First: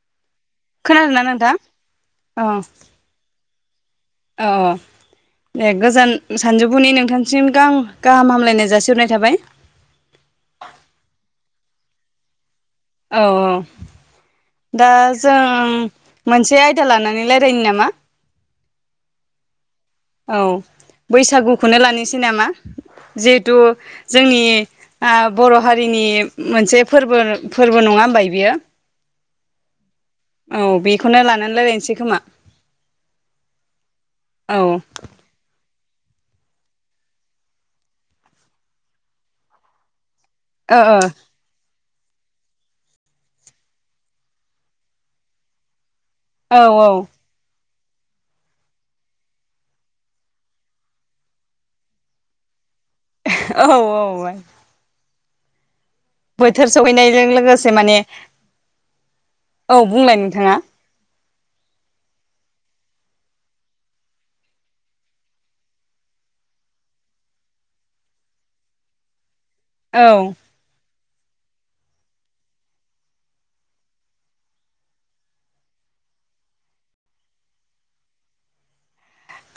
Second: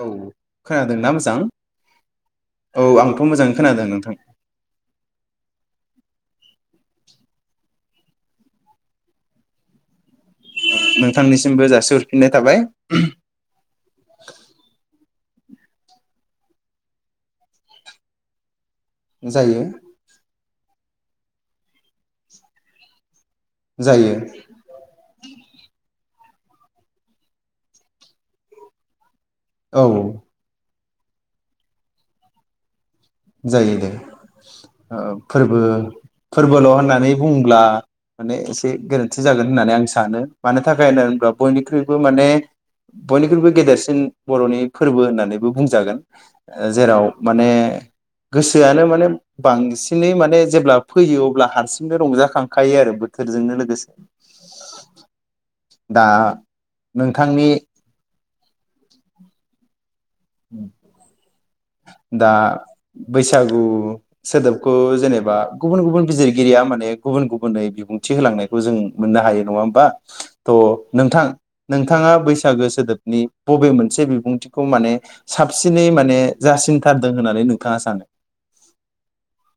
औ खोनादोंना मोजां औ आंथ मोजां खोनादों नों अ देग गोजोन सानजौफुनि नोंथांसिम गाहाम गाहाम हामलायनाय जासिहरनाय थाबाय नोंथांनिसिमबो जासिहरफिननाय थाबाय औ औ दा जों मोनसे आयदा लानानै लायरायनो नामा? जायो औ बैसागुखौनो लानोसै नामा? जिहेथु जायो जोंनि आ बर हारिनि मोनसे फोरबो फोरबो नङा होनबाय बियो औ खौनो लानानै लायरायनोसै खोमा जायो दे औ ओ फोरबो फोरबोल होननानै बुंङोब्ला माने एसे गोरोन्थि जागोन होननानै आं सानो। मानो ओ थाखाय होनना बुङोब्ला बयनिख्रुइ बो माने बयनिख्रुइबो गेदेरसिन बरनि फोरबो होननानैबो बुंजागोन औ ओ जेराव माने गोसोआनो माने बांसिनै माने जेब्ला फैयो अब्ला हारसिंनो रंजाखांखा खायो आरो बोथोरजोंनो औ लोगोसे औ दा बोथोर सहैनायजों नोंथांनि लोगोसे माने औ बुंलाय नोंथाङा दा बैसागु सोदोबखौ जेनेबा गुबुन गुबुन बिजिरगिरिया माने गुबुन गुबुनै बिबुंथि होलांनायखौ जों मोननो हायो। बा औ थ नोंथां नोंथाङा बैसागो सोदोबनि बबे मोनसे बिबुंथिखौ माने साबसिनै माने जासिनथारदों होननानै नोंथाङा सानो?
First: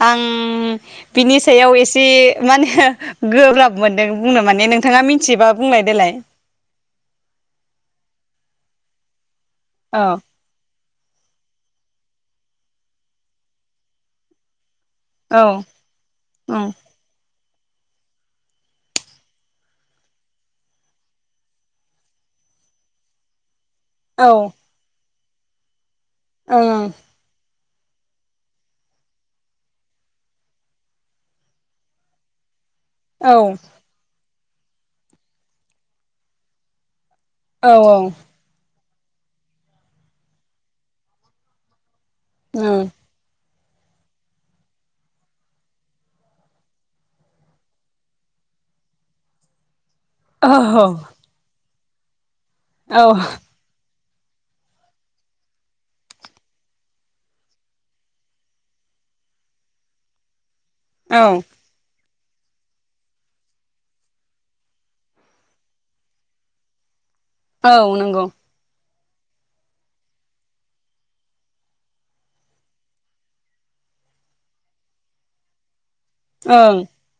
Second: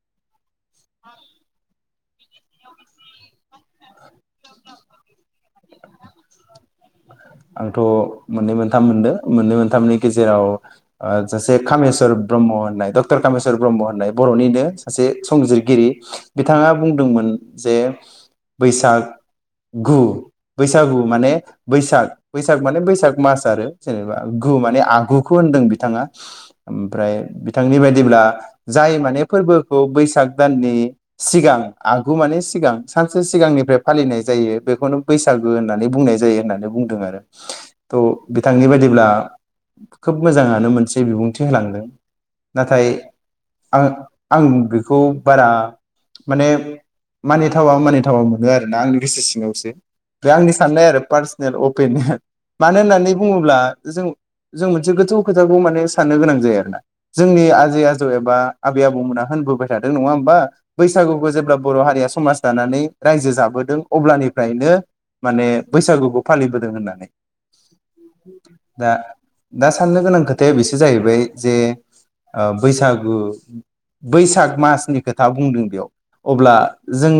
आं बिनि सायाव एसे मा होनो गोब्राब मोनदों बुंनो माने नोंथाङा मिथिबा बुंलाय दोलाय आंथ मोननै मोनथाम मोनदों मोननै मोनथामनि औ गेजेराव ओ सासे कामेस्वर ब्रह्म होननाय डक्टर कामेस्वर ब्रह्म होननाय बर'निनो सासे औ संजिरगिरि बिथाङा उम बुंदोंमोन जे बैसाग गु बैसागु माने बैसाग बैसाग माने बैसाग मास आरो जेनेबा औ गु माने आगु खौ होनदों बिथाङा ओं ओमफ्राय बि- बिथांनि बायदिब्ला जाय माने फोरबोखौ बैसाग दाननि सिगां आगु माने सिगां सानसे औ सिगांनिफ्राय फालिनाय जायो बेखौनो बैसागु होननानै बुंनाय जायो होननानै बुंदों आरो औ थ औ बिथांनि बाय आ खोब मोजाङानो मोनसे बिबुंथि होलांदों उम नाथाय- आं आं बेखौ बारा माने मानिथावा मानिथावा मोनो आरोना आंनि गोसो सिङावसो बे औ आंनि साननाय आरो पारसनेल अ बेनिनो मानो औ होननानै बुङोब्ला जों जों मोनसे गोथौ खोथाखौ माने साननो गोनां जायो आरोना जोंनि आजै आजौ एबा आबै आबौमोना होनबोबाय थादों नङा होमबा बैसागुखौ औ जेब्ला बर' हारिया समाज दानानै रायजो जाबोदों अब्लानिफ्रायनो माने बैसागुखौ फालिबोदों होननानै औ नंगौ दा दा साननो गोनां खोथाया बेसो जाहैबाय जे ओ बैसागु बैसाग मासनि खोथा बुंदों बेयाव अब्ला ओं जों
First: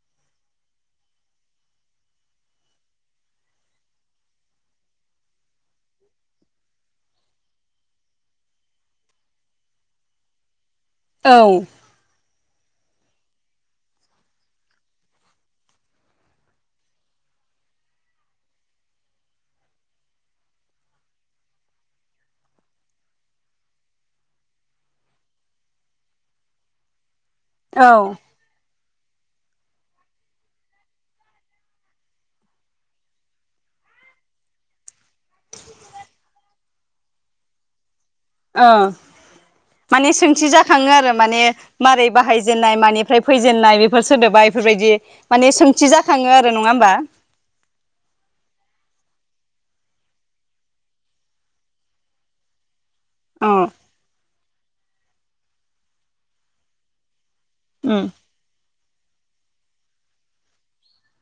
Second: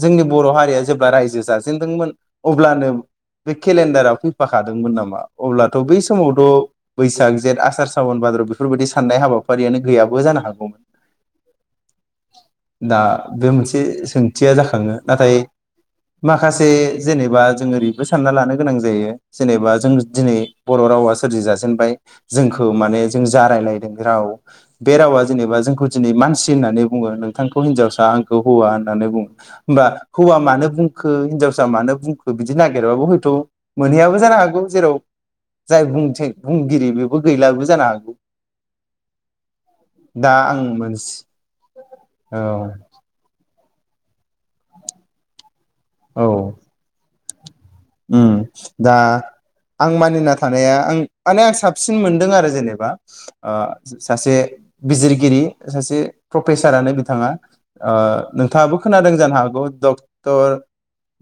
जोंनि बर' हारिया जेब्ला रायजो जाजेनदोंमोन अब्लानो बे केलेन फैफाखादोंमोननामा? अब्लाथ' बै समावथ' बैसाग जेथ आसार सावोन बेफोरबादि साननाय हाबाफारियानो गैयाबो जानो हागौमोन। औ। दा बे मोनसे सोंथिया जाखाङो नाथाय माखासे जेनेबा जों ओरैबो सानना लानो। गोनां जायो जेनेबा जों दिनै बर' रावा सोरजि जाजेनबाय जोंखौ माने जों जारायलायदों राव बे रावा जेनेबा जोंखौ दिनै मानसि होननानै बुङो। नोंथांखौ हिनजावसा औ आंखौ हौवा। होननानै बुं होमबा हौवा मानो बुंखो हिनजावसा मानो बुंखो बिदि नागिरबाबो हयथ। मोनहैयाबो जानो हागौ जेराव जाय बुंथि बुंगिरि बेबो गैलाबो जानो हागौ। माने दा सोंथि आं जाखाङो आरो मोनसे माने मारै औ बाहायजेननाय मानिफ्राय फैजेननाय बे फोर सोदोबा इफोरबायदि माने सों थि‌ औ जाखाङो आरो नङा होमबा। उम दा आं मानिना थानाया आं माने आं साबसिन मोनदों आरो जेनेबा। औ ओ सासे। बिजिरगिरि सासे प्रफेसारानो बिथाङा। ओ उम नोंथाङाबो खोनादों। जानो हागौ डक्ट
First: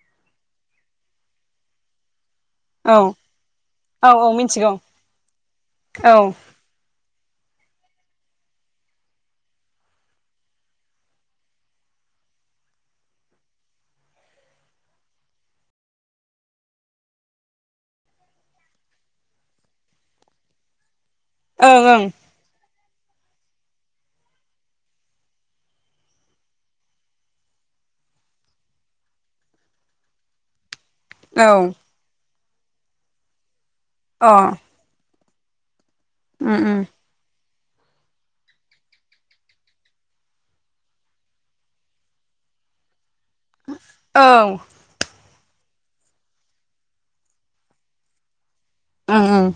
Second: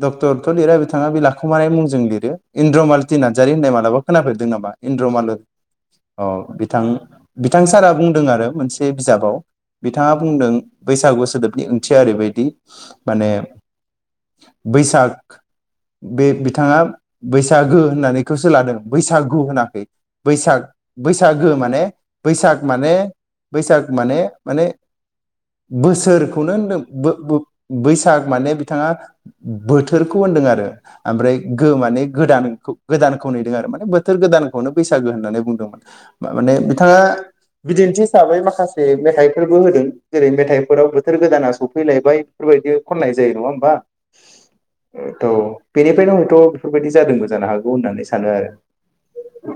डक्टरथ लिरा बिथाङा बि ला खुमानाय मुंजों लिरो। औ इन्द्रमालति नार्जारि होननाय मालाबा औ औ खोनाफेरदों मिथिगौ नामा इन्द्रमालु औ अ बिथां। बिथां सारा बुंदों आरो मोनसे बिजाबाव बिथाङा बुंदों बैसागु सोदोबनि ओंथिया ओरैबायदि माने बैसाग बे बिथाङा बैसागो होननानैखौसो लादों बैसागु होनाखै बैसाग बैसागो माने ओं बैसाग माने बैसाग माने माने बोसोरखौनो होनदों बो-बो-बैसाग माने बिथाङा बोथोरखौ होनदों आरो ओमफ्राय ओं गो माने गोदान। गोदानखौ नेदों आरो माने। बोथोर औ अ गोदानखौनो बैसागो होननानै बुंदोंमोन। उम माने उम बिथाङा बिदिन्थि हिसाबै माखासे मेथाइफोरबो होदों जेरै मेथाइफोराव बोथोर गोदाना सफैलायबाय बेफोरबायदि खननाय। जायो नङा होमबा। औ थ। बेनिफ्रायनो हयथ बेफोरबायदि जादोंबो जानो हागौ होननानै सानो आरो। उम उम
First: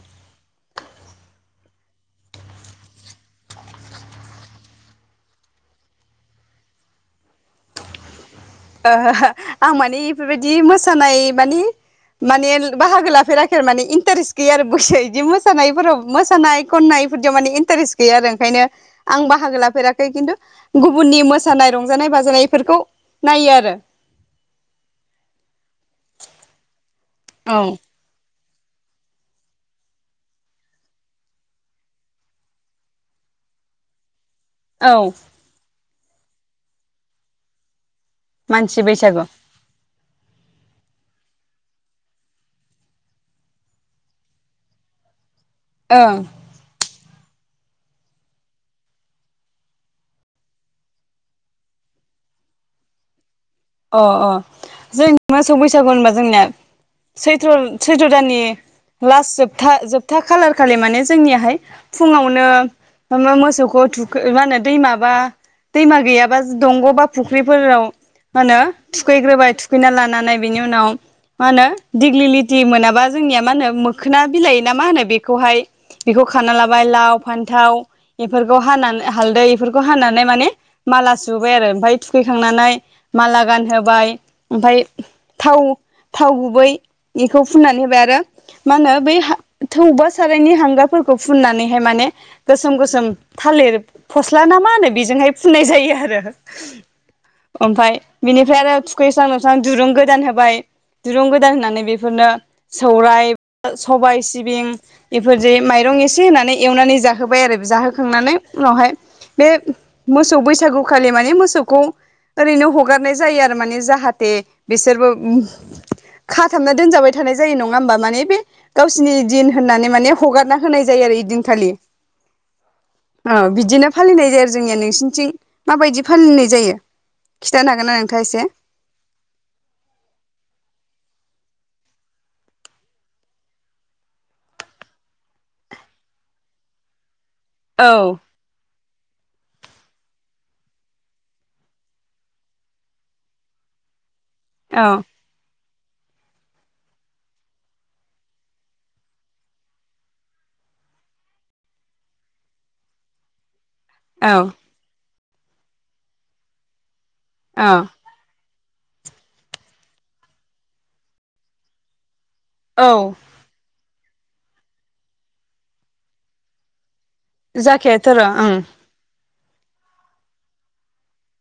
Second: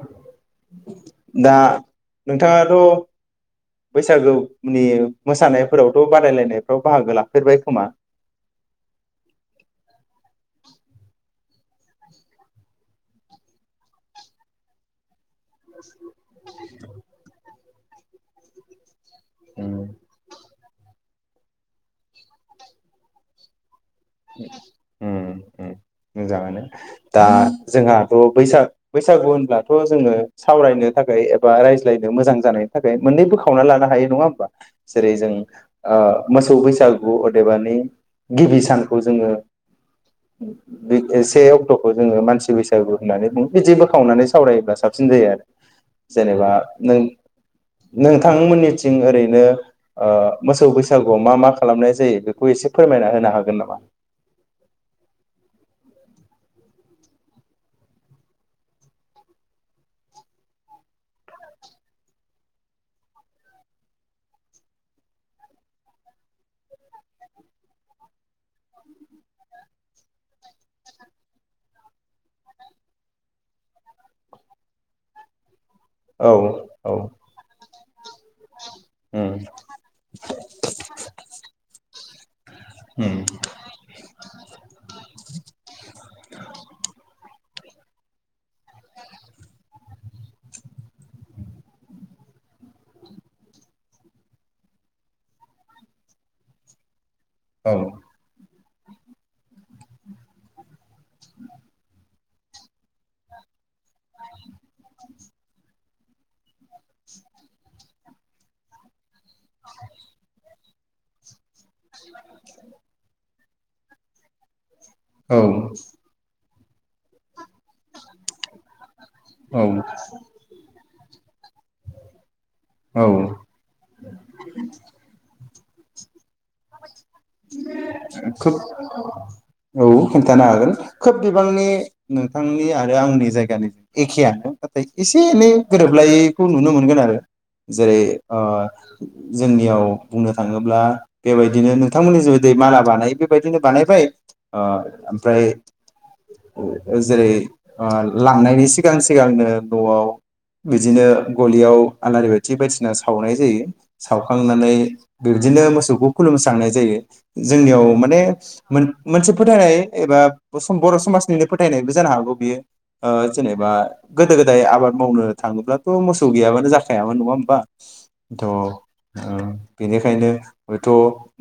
दा नोंथाङाथ बैसागुनि। मोसानायफोरावथ बादायलायनायफ्राव बाहागो ला ओहो आं माने इफोरबायदि मोसानाय मानि माने बाहागो लाफेराखै आरो माने इन्टारेस्ट गैया आरो बयसो बिदि मोस सानायफोराव मोसानाय खननाय इफोरदियाव माने इन इन्टारेस्ट गैया आरो ओंखायनो। आं बाहागो लाफेराखै खिन्थु गुबुननि मोसानाय रंजानाय बाजानाय फोरखौ नायो आरो। उम उम मोजाङानो दा औ जोंहाथ' बैसाग बैसागु होनब्लाथ' जोंङो सावरायनो थाखाय एबा रायज्लायनो मोजां जानायनि थाखाय मोननै बोखावना लानो हायो नङा होमबा? औ जेरै जों ओ मोसौ बैसागु अदेबानि गिबि मानसि सान बैसागु बे से अक्टखौ जोङो मानसि बैसागु होननानै बुङो बिदि बोखावनानै सावरायोब्ला साबसिन जायो आरो। ओं जेनेबा नों नोंथांमोननिथिं ओरैनो मोसौ बैसागुआव मा मा खालामनाय जायो बेखौ एसे फोरमायना होनो हागोन नामा? अ अ जों मोसौ बैसागु होनबा जोंनिया सैथ्र' सैथ्र' दाननि लास्ट जोबथा जोबथा खालार खालि माने जोंनियाहाय फुङावनो मो-मोसौखौ थुखै माहोनो दै माबा दैमा गैयाबा दंग'बा फुख्रिफोराव मा होनो थुखैग्रोबाय थुखैना लानानै बेनि उनाव मा होनो दिग्लिलिटि मोनाबा जोंनिया मा होनो मोखोना बिलाय ना मा होनो बेखौहाय बेखौ औ खाना लाबाय औ लाव फान्थाव बेफोरखौ हानानै उम हालदै बेफोरखौ हानानै माने माला सुबाय आरो ओमफाय थुखैखांनानै उम माला गान होबाय ओमफाय थाव थाव गुबै इखौ फुननानै होबाय आरो मा होनो बै थौबा सारायनि हांगारफोरखौ फुननानैहाय माने गोसोम गोसोम थालिर फस्ला ना मा होनो बेजोंहाय फुननाय जायो आरो। ओमफाय बेनिफ्राय आरो थुखैस्रां लोबस्रां दुरुं गोदान होबाय दुरुं गोदान होनानै बेफोरनो सौराय सबाय सिबिं बेफोरजों मायरं एसे होनानै एवनानै जाहोबाय आरो जाहोखांनानै उनावहाय बे मोसौ बैसागु खालि माने मोसौ खौ ओरैनो हगार जायो आरो माने जाहाथे बिसोरबो औ खा थाबना दोनजाबाय थानाय जायो नङा होमबा माने बे गाव सिनि दिन औ होननानै माने हगारना होनाय जायो आरो इदिनखालि। औ बिदिनो फालिनाय जायो आरो जोंनिया नोंसिनिथिं माबायदि फालिनाय जायो खिथानो हागोन ना नोंथाङा एसे खोब औ खिन्थानो हागोन खोब गोबांनि नोंथांनि आरो आंनि जायगानि एखेयानो नाथाय एसे एनै गोरोबलायखौ नुनो मोनगोन आरो। जेरै औ अ जोंनियाव बुंनो थाङोब्ला बेबायदिनो नोंथांमोननि जिबादि माला बानायो बेबायदिनो बानायबाय। अ औ ओमफ्राय जेरै लांनायनि सिगां सिगांनो नआव बिदिनो गलियाव आलारि बाथि बायदिसिना सावनाय जायो। औ सावखांनानै। बेदिनो मोसौखौ। खुलुमस्रांनाय जायो। औ जोंनियाव माने। मोन मोनसे फोथायनाय एबा बर समाजनिनो फोथायनायबो जानो हागौ। बेयो औ ओ जेनेबा। गोदो गोदाय आबाद मावनो थाङोब्लाथ मोसौ गैयाबानो जाखायामोन। खायामोन नङा जाखेथ' र' ओं होनबा। बेनिखायनो। थ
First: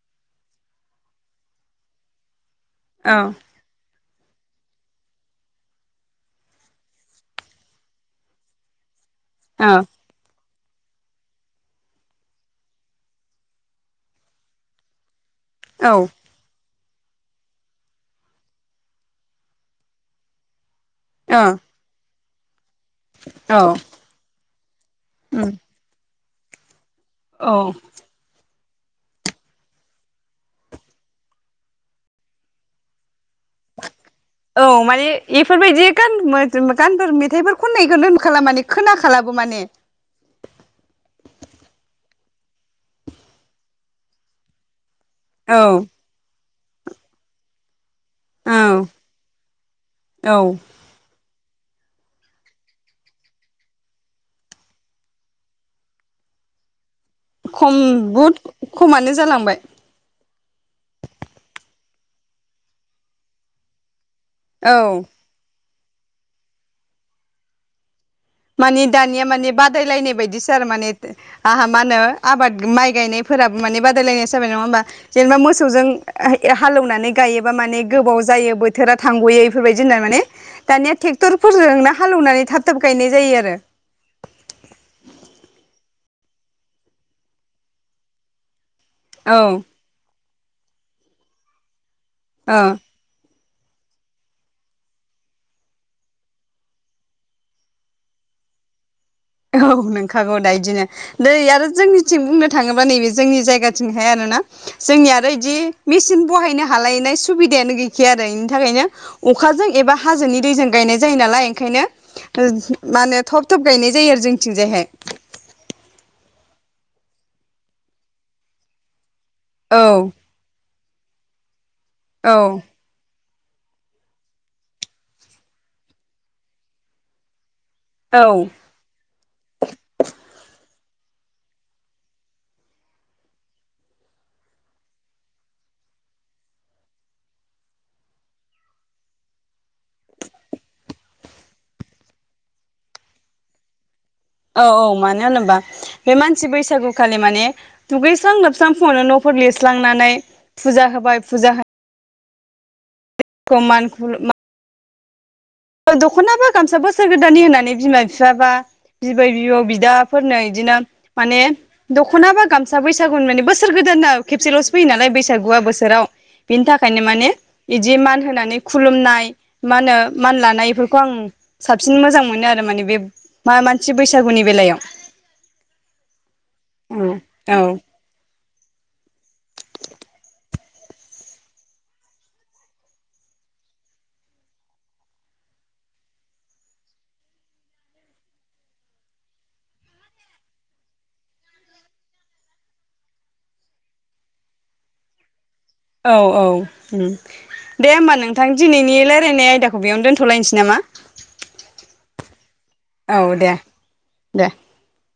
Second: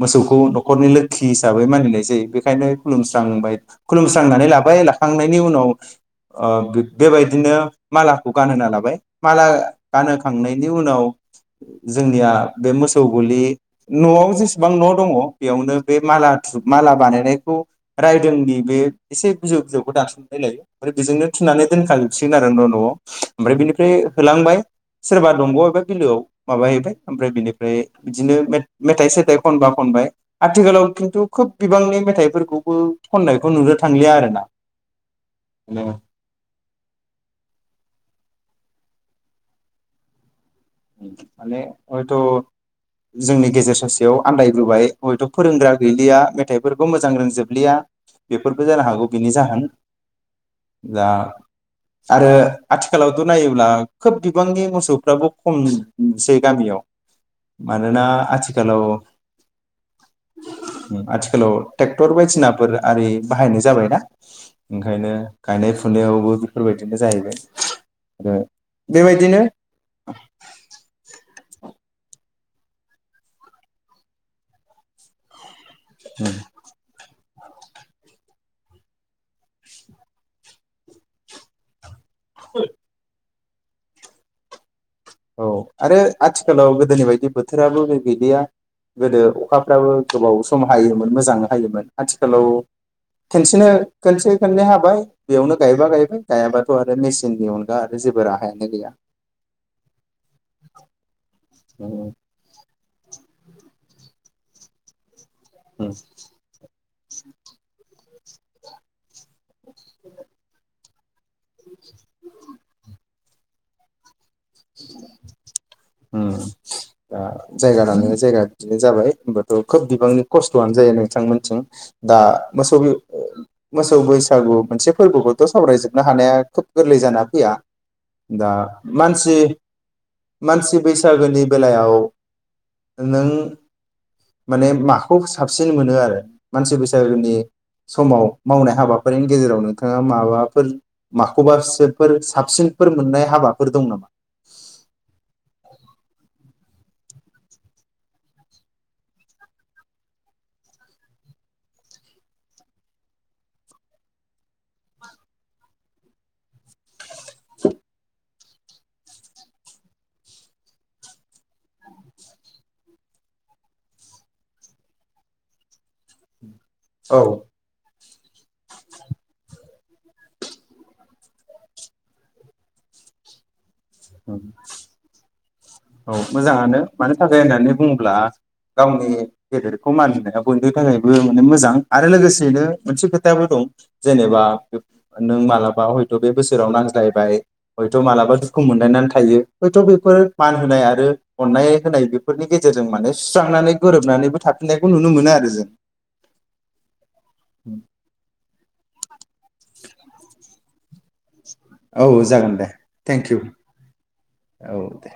मोसौखौ नखरनि लोखि हिसाबै मानिनाय जायो बे। ओंखायनो औ खुलुमस्रांबाय। खुलुमस्रांनानै लाबाय लाखांनायनि उनाव बेबायदिनो मालाखौ गानहोना लाबाय। माला औ गानहोखांनायनि। नि उनाव जोंनिया बे मोसौ गलि न। जेसेबां न दङ। बेयावनो औ बे माला थुनानै। माला बानायनायखौ रायदोंनि बे एसे गोजौ गोजौखौ दासननाय लायो। ओमफ्राय बेजोंनो ओ फिनानै दोनखायो। सिगोन आरो। नआव ओमफ्राय औ बिनिफ्राय होलांबाय सोरबा उम दंग एबा बिलोआव। माबा हैबाय। ओमफ्राय औ बिनिफ्राय बिदिनो। [unintelligible] मेथाय खनबा खनबाय आथिखालाव खिन्थु खोब बिबांनि मेथाइफोरखौबो। खननायखौ नुनो थांलिया आरोना औ माने बेफोरबायदि गान गानफोर मेथाइफोर खननायखौनो खालामला माने खोना खालाबो माने। माने हयथ जोंनि गेजेर सासेयाव आन्दाय बोबाय। हयथ औ फोरोंग्रा गैलिया मेथाइफोरखौ। बेफोरखौ मोजां रोंजोबलिया। औ बेफोरबो जानो हागौ बिनि जाहोन औ दा। आरो आथिखालावथ नायोब्ला खोब बिबांनि मोसौफ्राबो। खमसै नुसै गामियाव। खम मानोना बुहुद खमानो जालांबाय। उम आथिखालाव टेक्टर बायदिसिनाफोर आरि बाहायनाय जाबायना औ ओंखायनो गायनाय फु फुनायावबो बेफोरबायदिनो जाहैबाय आरो मानि दानिया बेबायदिनो माने बादायलायनाय बायदिस थारमानेथ आहा मा होनो आबाद माइ गायनायफोराबो माने बादायलायनायसो जाबाय नंङा होमबा जेनेबा मोस सौ जों उय ए हालौनानै गायोबा माने गोबाव जायो बोथोरा थांगयो एफोरबायदि होनना माने दानिया टेक्टर फोरजों ना हालौवनानै थाबथाब गायनाय ज जायो आरो। औ आरो आथिखालाव गोदोनि बायदि बोथोराबो बे गैलिया गोदो औ अखाफ्राबो गोबाव सम हायोमोन मोजांनो हायोमोन आथिखालाव औ खोनसेनो खोनसे खोननै हाबाय बेयावनो गायबा गायबाय गायाबाथ आरो मेसिननि अनगा आरो जेबो राहायानो गैया औ नंखागौ दा इदिनो दै यारो जोंनिथिं बुंनो थांङो बा नै बे जोंनि जायगाथिंहाय आरो ना जोंनिया आरो दि मेसिन बहायनो हा खालायनाय सुबिदायानो गैखाया आरो इनि थाखायनो अ खाजों एबा हाजोनि दैजों गायनाय जायो नालाय ओंखायनो मा होनो थब थब गायनाय जायो आ थिंजायहाय उम दा जायगा लाना जायगा बिदिनो जाबाय होमबाथ खोब औ बिबांनि खस्थआनो जायो नोंथांमोनथिं दा औ मोसौ बि मोसौ बैसागु मोनसे फोरबोखौथ सावरायजोबनो हानाया खोब गोरलै जाना फैया औ दा मानसि सि बैसागोनि बेलायाव नों माने माखौ साबसिन मोनो आरो मानसि बैसागोनि समाव मावनाय हाबाफोरनि गेजेराव नोंथाङा माबाफोर माखौबासोफोर साबसिनफोर मोननाय हाबाफोर दं नामा? औ औ मानो होनोबा बे मानसि बैसागुखालि माने दुगैस्रां लोबस्रां फुंङावनो नफोर लिरस्लांनानै फुजा होबाय फुजा हो खौ मान दख'ना बो गामसा बो बोसोर गोदाननि होननानै बिमा बिफा बा बिबै बिबौ बिदाफोरनो इदिनो माने दखना बा गामसा बैसागुनि माने बोसोर गोदाना खेबसेलसो फैयो नालाय बैसागुआ बोसोराव बिनि थाखायनो माने औ बिदि मान होनानै खुलुमनाय मा होनो मान लानायफोरखौ आं साबसिन मोजां मोनो आरो माने बे मा-मान से बैसागुनि बेलायाव औ मोजाङानो मानि थाखाय औ होननानै बुङोब्ला गावनि गेदेरखौ मानिनाया बयनि थाखायबो माने मोजां आरो लोगोसेयैनो मोनसे खोथायाबो दं जेनेबा नों मालाबा हयथ बे बोसोराव नांज्लायबाय हयथ मालाबा दुखु मोनलायनानै थायो हयथ बेफोर मान होनाय आरो अननाय होनाय बेफोरनि गेजेरजों माने सुस्रांनानै गोरोबनानैबो थाफिननायखौ नुनो मोनोआरो जों औ औ दे होमबा नोंथां दिनैनि रायलायनाय आयदाखौ बेयावनो दोनथलायनोसै नामा औ जागोन दे औ थेंक इउ दे दे औ दे